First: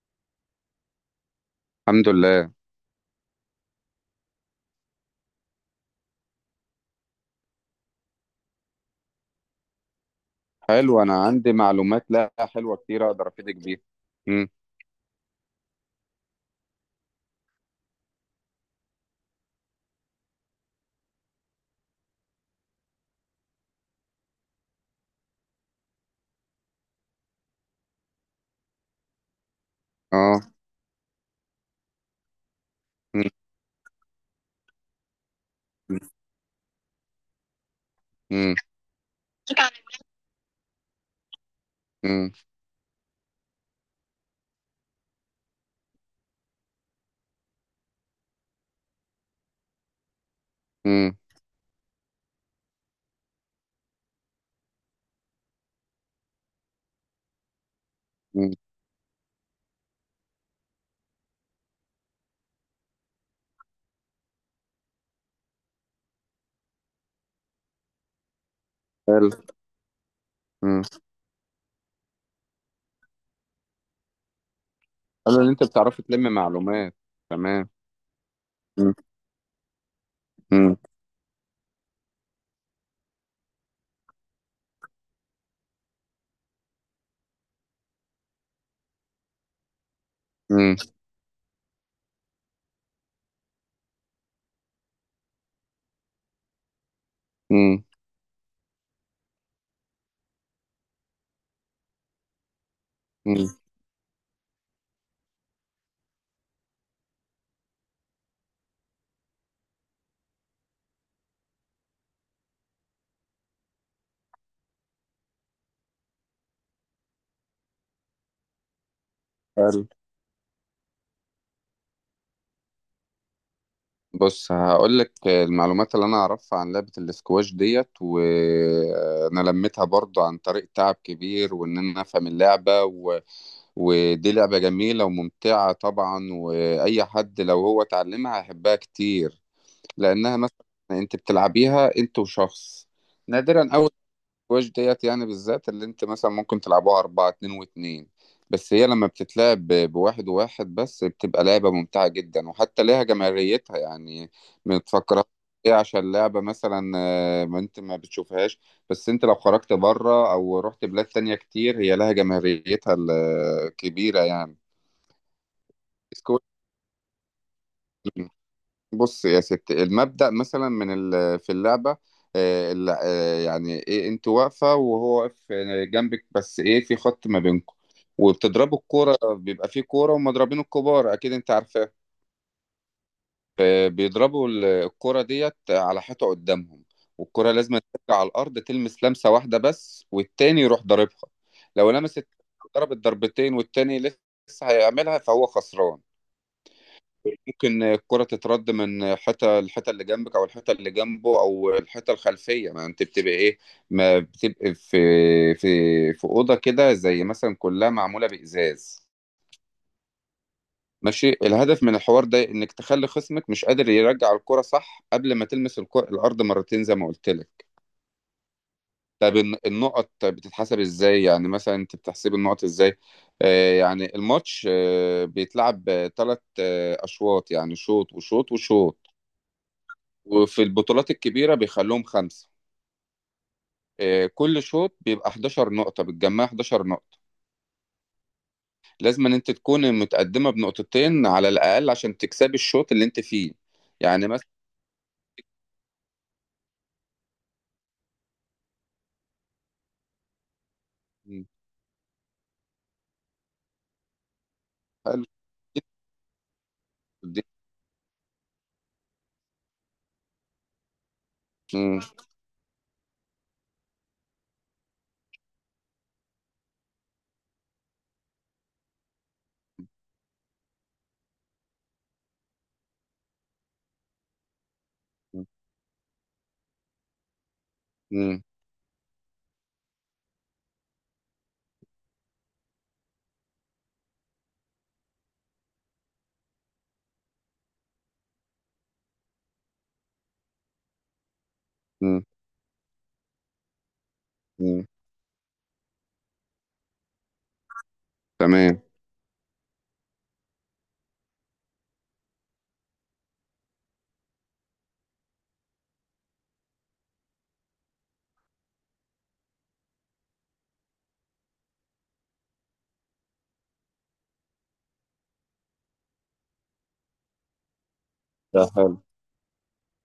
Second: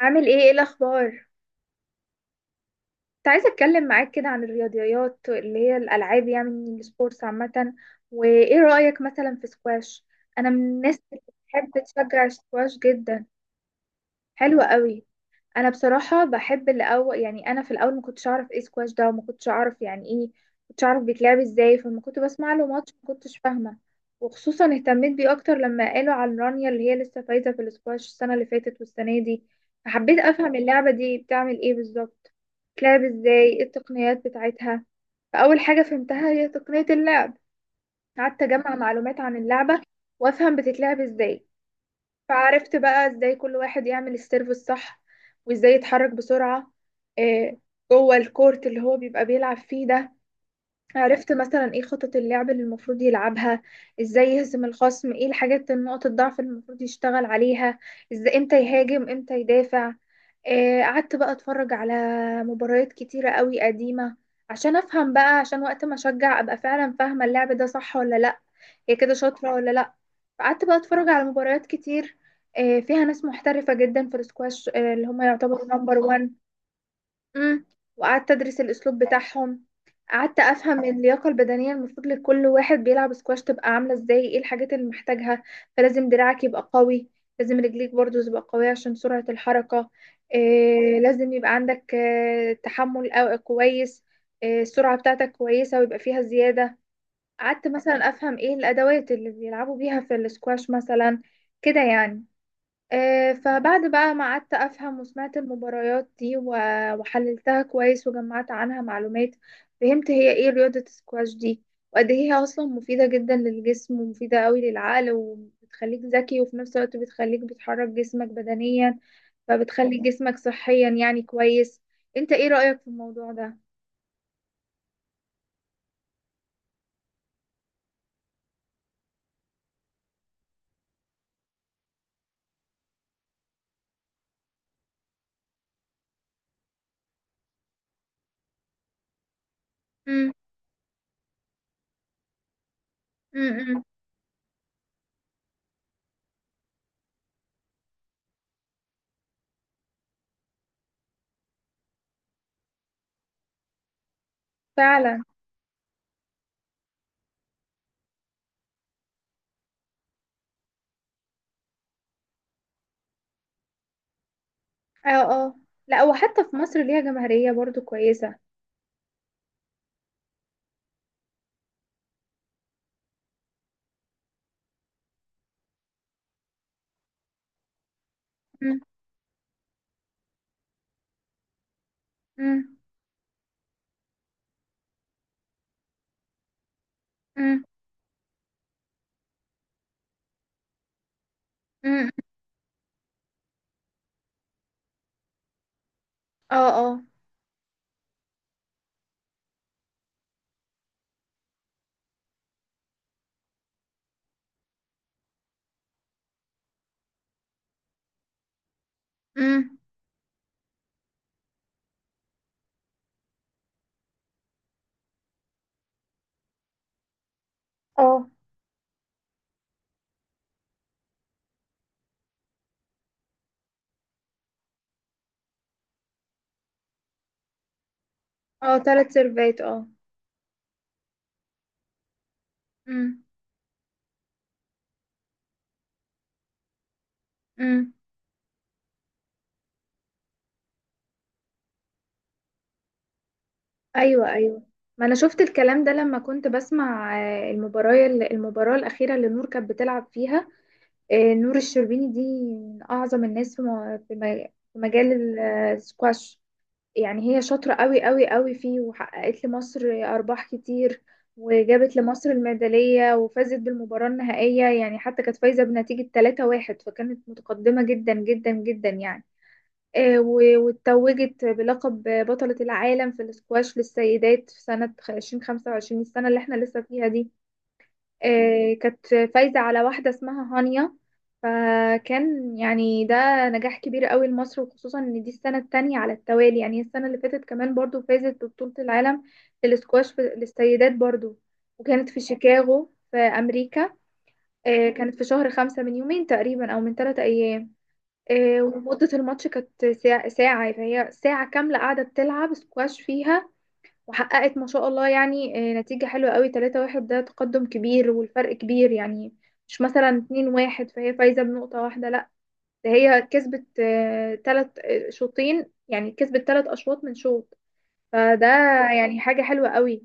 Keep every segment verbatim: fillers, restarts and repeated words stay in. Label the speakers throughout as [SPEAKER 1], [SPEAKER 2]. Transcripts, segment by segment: [SPEAKER 1] عامل ايه، ايه الاخبار؟
[SPEAKER 2] الحمد لله.
[SPEAKER 1] كنت عايزه اتكلم معاك كده عن الرياضيات اللي هي الالعاب، يعني السبورتس عامه. وايه رايك مثلا في سكواش؟ انا من الناس
[SPEAKER 2] حلو،
[SPEAKER 1] اللي
[SPEAKER 2] انا عندي
[SPEAKER 1] بتحب
[SPEAKER 2] معلومات
[SPEAKER 1] تشجع
[SPEAKER 2] لا حلوه
[SPEAKER 1] السكواش
[SPEAKER 2] كتير
[SPEAKER 1] جدا.
[SPEAKER 2] اقدر افيدك بيها. امم.
[SPEAKER 1] حلوه قوي. انا بصراحه بحب الاول، يعني انا في الاول ما كنتش اعرف ايه سكواش ده، وما كنتش اعرف يعني ايه، ما كنتش اعرف بيتلعب ازاي، فلما كنت بسمع له ماتش ما كنتش فاهمه. وخصوصا اهتميت بيه اكتر لما قالوا عن رانيا اللي هي لسه فايزه في السكواش السنه اللي فاتت والسنه دي. فحبيت
[SPEAKER 2] اه.
[SPEAKER 1] افهم اللعبه دي بتعمل ايه بالظبط، بتلعب
[SPEAKER 2] امم.
[SPEAKER 1] ازاي، ايه التقنيات بتاعتها. فاول حاجه فهمتها هي تقنيه اللعب. قعدت
[SPEAKER 2] امم.
[SPEAKER 1] اجمع معلومات عن اللعبه وافهم بتتلعب ازاي.
[SPEAKER 2] امم.
[SPEAKER 1] فعرفت بقى ازاي كل واحد يعمل السيرف الصح، وازاي يتحرك بسرعة آه، جوه الكورت اللي هو بيبقى بيلعب فيه ده.
[SPEAKER 2] امم.
[SPEAKER 1] عرفت مثلا ايه خطط اللعب اللي المفروض يلعبها، ازاي يهزم الخصم، ايه الحاجات نقط الضعف اللي المفروض يشتغل عليها، ازاي،
[SPEAKER 2] أمم.
[SPEAKER 1] امتى يهاجم امتى يدافع. آه، قعدت بقى اتفرج على مباريات كتيرة قوي قديمة، عشان افهم بقى، عشان وقت ما اشجع ابقى فعلا فاهمة اللعب ده صح ولا لا، هي كده
[SPEAKER 2] حلو.
[SPEAKER 1] شاطرة ولا لأ. فقعدت بقى
[SPEAKER 2] امم
[SPEAKER 1] اتفرج على مباريات كتير آه، فيها ناس محترفة جدا في السكواش، آه، اللي هم
[SPEAKER 2] حلو ان انت
[SPEAKER 1] يعتبروا نمبر
[SPEAKER 2] بتعرفي تلمي
[SPEAKER 1] وان.
[SPEAKER 2] معلومات.
[SPEAKER 1] مم.
[SPEAKER 2] تمام.
[SPEAKER 1] وقعدت أدرس
[SPEAKER 2] امم.
[SPEAKER 1] الأسلوب بتاعهم. قعدت
[SPEAKER 2] امم.
[SPEAKER 1] أفهم اللياقة البدنية المفروض لكل واحد بيلعب سكواش تبقى عاملة ازاي، ايه الحاجات اللي محتاجها. فلازم دراعك يبقى قوي، لازم رجليك برضو تبقى قوية عشان سرعة الحركة.
[SPEAKER 2] امم.
[SPEAKER 1] آه، لازم يبقى عندك آه، تحمل أو- كويس، آه، السرعة بتاعتك كويسة ويبقى فيها زيادة. قعدت
[SPEAKER 2] أمم.
[SPEAKER 1] مثلا افهم ايه الادوات اللي بيلعبوا بيها في الاسكواش مثلا، كده يعني. آه،
[SPEAKER 2] أمم.
[SPEAKER 1] فبعد بقى ما قعدت افهم وسمعت المباريات دي و- وحللتها كويس وجمعت عنها معلومات، فهمت هي ايه رياضة السكواش دي، وقد ايه هي اصلا مفيدة جدا للجسم ومفيدة قوي للعقل وبتخليك ذكي وفي نفس الوقت بتخليك بتحرك جسمك بدنيا،
[SPEAKER 2] حلو.
[SPEAKER 1] فبتخلي طبعا جسمك صحيا، يعني كويس. انت ايه رأيك في الموضوع ده؟
[SPEAKER 2] بص هقول لك المعلومات اللي انا اعرفها عن لعبه الاسكواش ديت، وانا لميتها برضو عن طريق تعب كبير، وان انا افهم اللعبه و... ودي لعبه جميله وممتعه طبعا، واي حد لو هو اتعلمها هيحبها كتير.
[SPEAKER 1] امم،
[SPEAKER 2] لانها مثلا انت بتلعبيها انت وشخص، نادرا
[SPEAKER 1] امم،
[SPEAKER 2] قوي. السكواش ديت يعني بالذات اللي انت مثلا ممكن تلعبوها اربعة، اتنين واتنين. بس هي لما بتتلعب ب- بواحد وواحد بس بتبقى لعبة ممتعة جدا، وحتى ليها جماهيريتها يعني. ما
[SPEAKER 1] فعلا.
[SPEAKER 2] تفكرها ايه، عشان لعبة مثلا، آه، ما انت ما بتشوفهاش. بس انت لو خرجت بره او رحت بلاد تانية كتير هي لها جماهيريتها الكبيرة يعني.
[SPEAKER 1] اه، اه. لا،
[SPEAKER 2] سكواش.
[SPEAKER 1] وحتى في مصر ليها جماهيرية برضو كويسة.
[SPEAKER 2] بص يا ست، المبدأ مثلا من ال- في اللعبة، آه، الل- آه، يعني ايه، انت واقفة وهو واقف جنبك، بس ايه، في خط ما بينكم. وبتضربوا
[SPEAKER 1] مم،
[SPEAKER 2] الكورة، بيبقى في كورة ومضربين الكبار، أكيد أنت عارفاه.
[SPEAKER 1] مم،
[SPEAKER 2] آه، بيضربوا ال- الكورة ديت على حيطة قدامهم. والكورة
[SPEAKER 1] مم،
[SPEAKER 2] لازم ترجع على الأرض تلمس لمسة واحدة بس، والتاني يروح ضاربها. لو
[SPEAKER 1] مم.
[SPEAKER 2] لمست ضربت ضربتين والتاني لسه هيعملها فهو خسران.
[SPEAKER 1] اه، اه.
[SPEAKER 2] ممكن الكرة تترد من حتة، الحتة اللي جنبك أو الحتة اللي جنبه أو الحتة الخلفية، ما أنت بتبقى إيه، ما بتبقى في في في أوضة كده، زي مثلا كلها معمولة بإزاز.
[SPEAKER 1] مم،
[SPEAKER 2] ماشي، الهدف من الحوار ده إنك تخلي خصمك مش قادر يرجع الكرة صح قبل ما تلمس الكرة الأرض مرتين، زي ما قلت لك.
[SPEAKER 1] اه،
[SPEAKER 2] طب الن- النقط بتتحسب إزاي، يعني مثلا أنت بتحسب النقط إزاي؟ آه يعني الماتش آه بيتلعب ثلاث آه أشواط، يعني شوط وشوط
[SPEAKER 1] اه تلات
[SPEAKER 2] وشوط.
[SPEAKER 1] سيرفات، اه.
[SPEAKER 2] وفي البطولات الكبيرة بيخلوهم خمسة.
[SPEAKER 1] مم،
[SPEAKER 2] آه، كل شوط بيبقى إحداشر نقطة، بتجمع إحداشر نقطة.
[SPEAKER 1] مم.
[SPEAKER 2] لازم ان انت تكون متقدمة بنقطتين على الأقل عشان تكسبي الشوط اللي انت فيه. يعني
[SPEAKER 1] ايوه،
[SPEAKER 2] مثلا.
[SPEAKER 1] ايوه. ما انا شفت الكلام ده لما كنت بسمع آه، المباراة المباراة الأخيرة اللي نور كانت بتلعب فيها، آه، نور الشربيني دي من أعظم الناس في م- في م- في
[SPEAKER 2] حلو.
[SPEAKER 1] مجال السكواش. يعني هي
[SPEAKER 2] جداً.
[SPEAKER 1] شاطرة قوي قوي قوي فيه، وحققت لمصر أرباح كتير، وجابت
[SPEAKER 2] مم.
[SPEAKER 1] لمصر الميدالية وفازت بالمباراة النهائية، يعني حتى كانت فايزة بنتيجة تلاتة واحد، فكانت متقدمة جدا جدا جدا، يعني آه، و- واتوجت بلقب بطلة العالم في الاسكواش للسيدات في سنة ألفين وخمسة وعشرين، السنة اللي احنا لسه فيها دي.
[SPEAKER 2] مم.
[SPEAKER 1] آه، كانت فايزة على واحدة اسمها هانيا. فكان يعني ده نجاح كبير قوي لمصر، وخصوصا ان دي السنة التانية على التوالي، يعني السنة اللي فاتت كمان برضو فازت ببطولة العالم في الاسكواش في- للسيدات برضو، وكانت في
[SPEAKER 2] مم.
[SPEAKER 1] شيكاغو في أمريكا.
[SPEAKER 2] مم.
[SPEAKER 1] آه، كانت في شهر خمسة من يومين تقريبا أو من ثلاثة أيام. آه،
[SPEAKER 2] تمام.
[SPEAKER 1] ومدة الماتش كانت ساعة ساعة، فهي ساعة كاملة قاعدة بتلعب سكواش فيها. وحققت ما شاء الله، يعني آه، نتيجة حلوة قوي، تلاتة واحد ده تقدم كبير والفرق كبير، يعني مش مثلا اتنين واحد فهي فايزة بنقطة واحدة، لا، ده هي كسبت آه، تلت آه، شوطين، يعني كسبت تلت أشواط من شوط. فده
[SPEAKER 2] ده حلو.
[SPEAKER 1] يعني حاجة حلوة قوي.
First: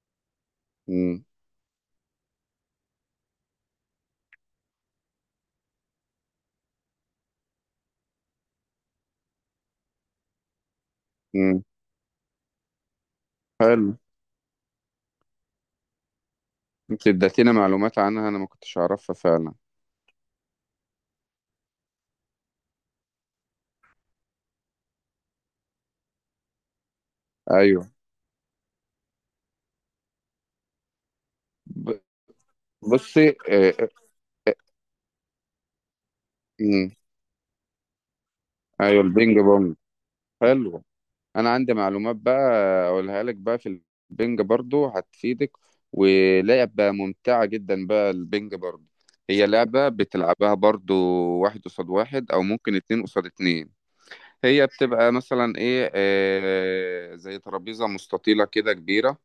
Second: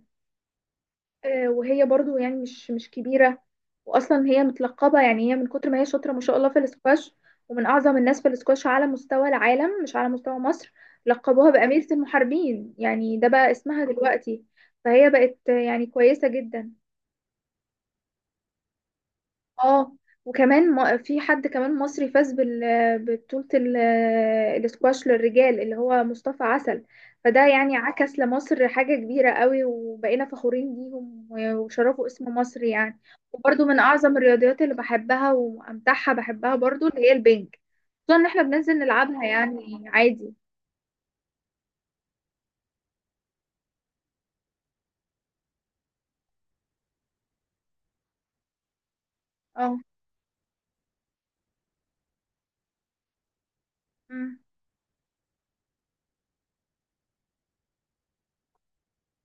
[SPEAKER 2] مم.
[SPEAKER 1] آه، وهي برضو يعني مش مش كبيرة، وأصلا هي متلقبة، يعني هي من كتر ما هي شاطرة ما شاء الله في الاسكواش، ومن أعظم الناس في الاسكواش على مستوى العالم مش على مستوى مصر. لقبوها
[SPEAKER 2] مم.
[SPEAKER 1] بأميرة المحاربين، يعني ده بقى اسمها
[SPEAKER 2] حلو،
[SPEAKER 1] دلوقتي. فهي بقت آه، يعني كويسة جدا.
[SPEAKER 2] انت اديتينا معلومات عنها انا ما كنتش اعرفها فعلا.
[SPEAKER 1] اه. وكمان ما- في حد كمان مصري فاز بال ببطولة ال- الاسكواش للرجال اللي هو مصطفى عسل. فده يعني
[SPEAKER 2] ايوه.
[SPEAKER 1] عكس لمصر حاجة كبيرة قوي، وبقينا فخورين بيهم و-
[SPEAKER 2] ب-
[SPEAKER 1] وشرفوا اسم مصر، يعني.
[SPEAKER 2] بصي،
[SPEAKER 1] وبرضو
[SPEAKER 2] آه،
[SPEAKER 1] من
[SPEAKER 2] آه،
[SPEAKER 1] أعظم الرياضيات اللي بحبها وأمتعها بحبها برضو
[SPEAKER 2] مم.
[SPEAKER 1] اللي هي البنج، خصوصا إن احنا بننزل
[SPEAKER 2] ايوه
[SPEAKER 1] نلعبها
[SPEAKER 2] البينج بونج.
[SPEAKER 1] يعني عادي.
[SPEAKER 2] حلو، انا عندي معلومات بقى اقولها لك بقى. في البنج برضو هتفيدك، ولعبة ممتعة جدا بقى البنج برضو. هي
[SPEAKER 1] اه،
[SPEAKER 2] لعبة بتلعبها برضو واحد قصاد واحد، او ممكن اتنين قصاد اتنين.
[SPEAKER 1] أمم،
[SPEAKER 2] هي بتبقى مثلا ايه، آه زي ترابيزة مستطيلة كده كبيرة.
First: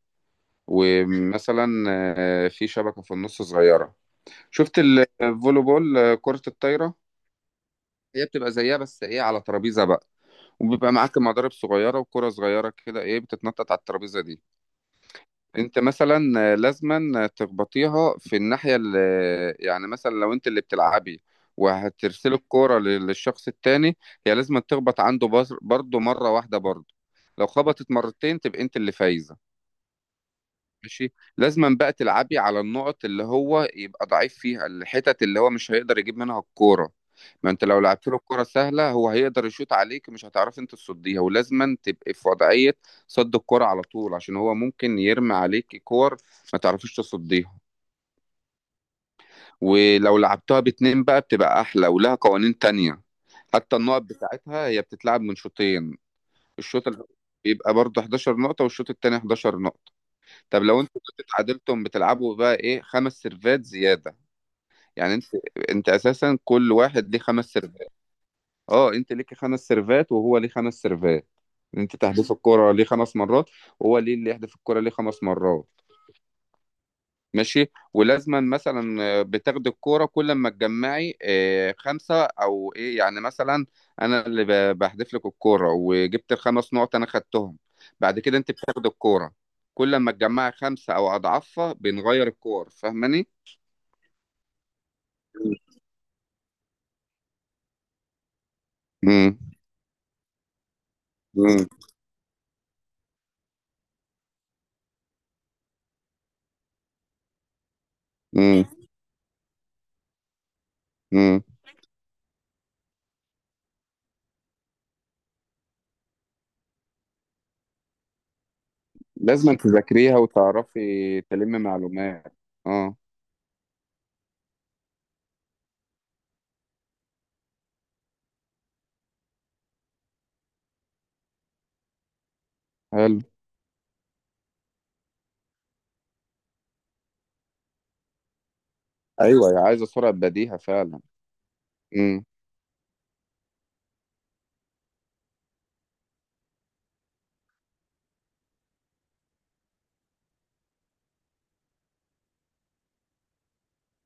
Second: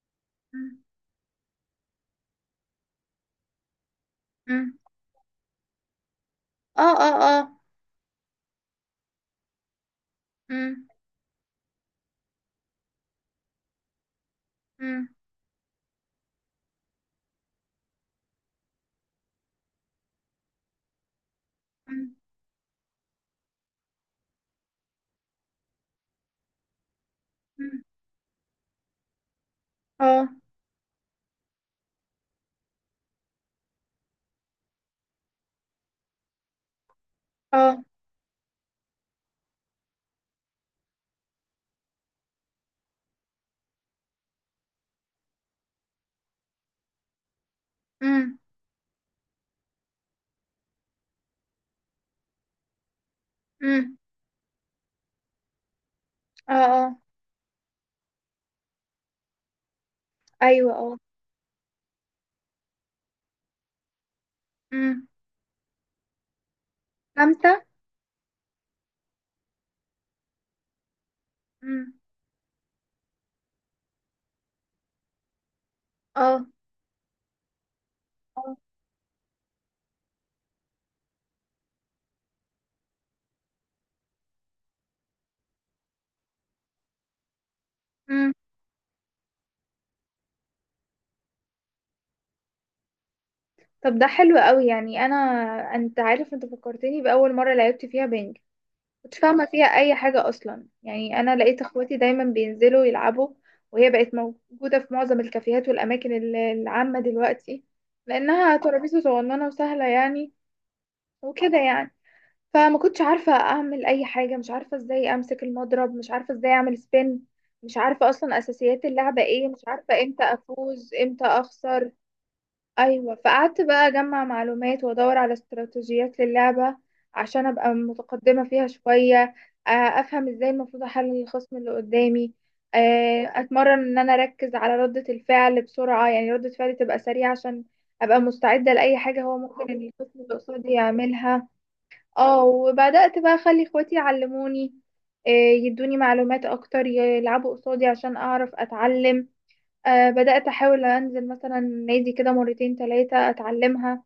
[SPEAKER 1] أمم،
[SPEAKER 2] ومثلا آه في شبكة في النص صغيرة.
[SPEAKER 1] أمم.
[SPEAKER 2] شفت الفولي بول، آه، كرة
[SPEAKER 1] اه،
[SPEAKER 2] الطايرة؟
[SPEAKER 1] اه، اه.
[SPEAKER 2] هي بتبقى زيها بس ايه على ترابيزة بقى.
[SPEAKER 1] أمم،
[SPEAKER 2] وبيبقى معاك مضارب صغيرة وكرة صغيرة كده ايه بتتنطط على الترابيزة دي.
[SPEAKER 1] أمم،
[SPEAKER 2] انت مثلا لازما تخبطيها في الناحيه اللي، يعني مثلا لو انت اللي بتلعبي
[SPEAKER 1] أمم،
[SPEAKER 2] وهترسلي الكوره لل- للشخص التاني، هي لازم تخبط عنده بر- برضه مره واحده برضه. لو
[SPEAKER 1] أمم.
[SPEAKER 2] خبطت مرتين تبقى انت اللي فايزه.
[SPEAKER 1] اه،
[SPEAKER 2] ماشي، لازما بقى تلعبي على النقط اللي هو يبقى ضعيف فيها، الحتت اللي هو مش هيقدر يجيب منها الكورة. ما انت لو
[SPEAKER 1] اه.
[SPEAKER 2] لعبت له الكورة سهلة هو هيقدر يشوط عليك، مش هتعرف انت تصديها، ولازما تبقي في وضعية صد الكورة على طول عشان هو ممكن يرمي عليك كور ما تعرفيش تصديها.
[SPEAKER 1] أمم،
[SPEAKER 2] ولو لعبتها باتنين بقى بتبقى أحلى ولها قوانين تانية. حتى
[SPEAKER 1] أمم.
[SPEAKER 2] النقط بتاعتها هي بتتلعب من شوطين.
[SPEAKER 1] اه،
[SPEAKER 2] الشوط
[SPEAKER 1] اه.
[SPEAKER 2] الأول بيبقى برضه إحداشر نقطة، والشوط التاني إحداشر نقطة. طب
[SPEAKER 1] ايوه،
[SPEAKER 2] لو
[SPEAKER 1] اه.
[SPEAKER 2] انتوا كنتوا اتعادلتم بتلعبوا بقى ايه خمس سيرفات زياده.
[SPEAKER 1] امم،
[SPEAKER 2] يعني انت انت اساسا كل واحد ليه خمس
[SPEAKER 1] خمسة،
[SPEAKER 2] سيرفات. اه، انت ليك خمس سيرفات وهو ليه خمس سيرفات.
[SPEAKER 1] امم.
[SPEAKER 2] انت تحدف الكرة ليه خمس مرات، وهو ليه اللي يحدف الكرة ليه خمس مرات.
[SPEAKER 1] اه،
[SPEAKER 2] ماشي، ولازما
[SPEAKER 1] اه.
[SPEAKER 2] مثلا آه، بتاخد الكوره كل ما تجمعي آه، خمسه او ايه، يعني مثلا انا اللي ب- بحذف لك الكوره وجبت الخمس نقط انا خدتهم. بعد
[SPEAKER 1] امم.
[SPEAKER 2] كده انت بتاخد الكوره كل ما تجمعي خمسه او اضعافها بنغير الكور، فاهماني؟
[SPEAKER 1] طب، ده حلو قوي، يعني انا، انت عارف، انت فكرتني باول مره لعبت فيها بينج، كنت
[SPEAKER 2] امم.
[SPEAKER 1] فاهمه فيها اي حاجه اصلا، يعني انا لقيت
[SPEAKER 2] امم.
[SPEAKER 1] اخواتي دايما بينزلوا يلعبوا، وهي بقت موجوده في معظم الكافيهات والاماكن ال- العامه دلوقتي، لانها
[SPEAKER 2] امم.
[SPEAKER 1] ترابيزه صغننه وسهله، يعني،
[SPEAKER 2] امم.
[SPEAKER 1] وكده يعني. فما كنتش عارفة اعمل اي حاجة، مش عارفة ازاي امسك المضرب، مش عارفة ازاي اعمل سبين، مش عارفة اصلا اساسيات اللعبة ايه،
[SPEAKER 2] لازم
[SPEAKER 1] مش عارفة
[SPEAKER 2] تذاكريها
[SPEAKER 1] امتى افوز
[SPEAKER 2] وتعرفي
[SPEAKER 1] امتى
[SPEAKER 2] تلمي
[SPEAKER 1] اخسر.
[SPEAKER 2] معلومات. اه.
[SPEAKER 1] ايوه، فقعدت بقى اجمع معلومات وادور على استراتيجيات للعبة عشان ابقى متقدمة فيها شوية. آه، افهم ازاي المفروض احلل الخصم اللي قدامي.
[SPEAKER 2] حلو.
[SPEAKER 1] آه، اتمرن ان انا اركز على ردة الفعل بسرعة، يعني ردة فعلي تبقى سريعة عشان ابقى مستعدة لاي حاجة هو
[SPEAKER 2] ايوه،
[SPEAKER 1] ممكن
[SPEAKER 2] عايزه
[SPEAKER 1] إن
[SPEAKER 2] سرعه
[SPEAKER 1] الخصم اللي
[SPEAKER 2] بديهه
[SPEAKER 1] قصادي
[SPEAKER 2] فعلا.
[SPEAKER 1] يعملها.
[SPEAKER 2] امم.
[SPEAKER 1] اه. وبدأت بقى اخلي اخواتي يعلموني، آه، يدوني معلومات اكتر، يلعبوا قصادي عشان اعرف اتعلم. آه، بدأت احاول انزل مثلا نادي كده مرتين تلاتة اتعلمها،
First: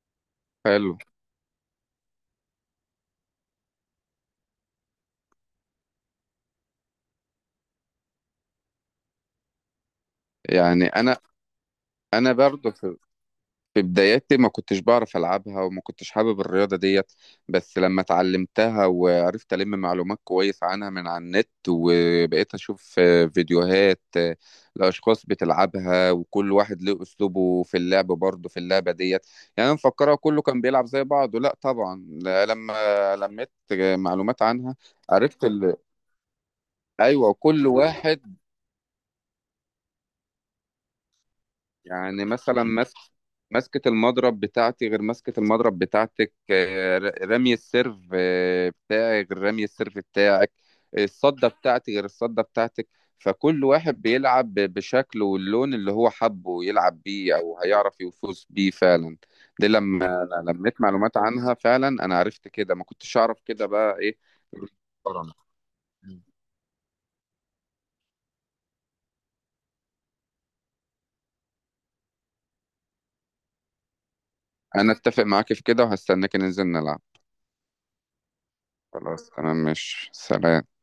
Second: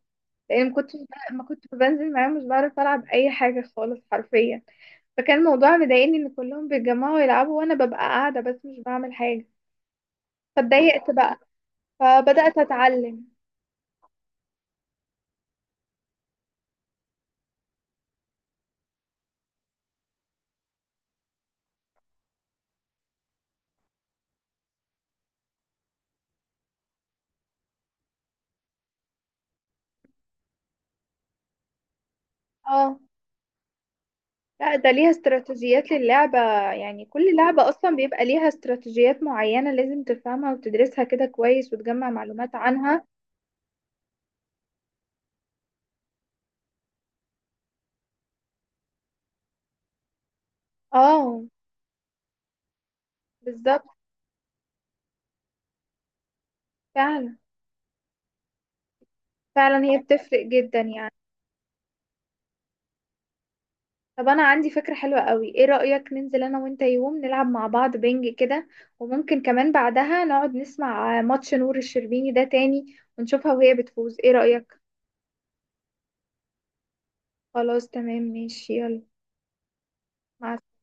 [SPEAKER 1] لان ما كنتش
[SPEAKER 2] حلو،
[SPEAKER 1] بقى- ما كنت بنزل معاهم مش بعرف العب اي حاجة خالص حرفيا. فكان الموضوع مضايقني ان كلهم بيتجمعوا يلعبوا وانا ببقى قاعدة بس مش بعمل حاجة،
[SPEAKER 2] يعني
[SPEAKER 1] فاتضايقت
[SPEAKER 2] انا
[SPEAKER 1] بقى،
[SPEAKER 2] انا
[SPEAKER 1] فبدأت
[SPEAKER 2] برضه في
[SPEAKER 1] اتعلم.
[SPEAKER 2] بداياتي ما كنتش بعرف ألعبها وما كنتش حابب الرياضة ديت. بس لما اتعلمتها وعرفت ألم معلومات كويس عنها من على النت، وبقيت أشوف آه، فيديوهات آه، لأشخاص بتلعبها، وكل واحد له أسلوبه في اللعب برضه في اللعبة ديت. يعني أنا مفكرها كله كان بيلعب زي بعضه، لا طبعا لا،
[SPEAKER 1] اه،
[SPEAKER 2] لما لميت معلومات
[SPEAKER 1] لا،
[SPEAKER 2] عنها
[SPEAKER 1] ده ليها
[SPEAKER 2] عرفت ال...
[SPEAKER 1] استراتيجيات للعبة، يعني
[SPEAKER 2] أيوة
[SPEAKER 1] كل
[SPEAKER 2] كل
[SPEAKER 1] لعبة أصلا بيبقى
[SPEAKER 2] واحد،
[SPEAKER 1] ليها استراتيجيات معينة لازم تفهمها وتدرسها كده كويس وتجمع
[SPEAKER 2] يعني
[SPEAKER 1] معلومات
[SPEAKER 2] مثلا مس...
[SPEAKER 1] عنها.
[SPEAKER 2] مسكة المضرب بتاعتي غير مسكة المضرب بتاعتك، آه، ر- رمي السيرف آه، بتاعي غير رمي السيرف بتاعك.
[SPEAKER 1] اه،
[SPEAKER 2] الصدة بتاعتي غير الصدة بتاعتك. فكل
[SPEAKER 1] بالظبط.
[SPEAKER 2] واحد بيلعب ب- بشكله واللون اللي هو حبه يلعب بيه
[SPEAKER 1] فعلا.
[SPEAKER 2] أو هيعرف يفوز بيه فعلا. دي
[SPEAKER 1] فعلا هي
[SPEAKER 2] لما
[SPEAKER 1] بتفرق
[SPEAKER 2] أنا
[SPEAKER 1] جدا،
[SPEAKER 2] لميت
[SPEAKER 1] يعني.
[SPEAKER 2] معلومات عنها فعلا أنا عرفت كده، ما كنتش أعرف كده بقى إيه.
[SPEAKER 1] طب أنا عندي فكرة حلوة قوي، ايه رأيك ننزل أنا وأنت يوم نلعب مع بعض بينج كده، وممكن كمان بعدها نقعد نسمع ماتش نور الشربيني ده تاني ونشوفها وهي بتفوز، ايه رأيك؟
[SPEAKER 2] أنا أتفق معاك في كده وهستناك ننزل نلعب.
[SPEAKER 1] خلاص، تمام، ماشي، يلا،
[SPEAKER 2] خلاص تمام، مش سلام.
[SPEAKER 1] مع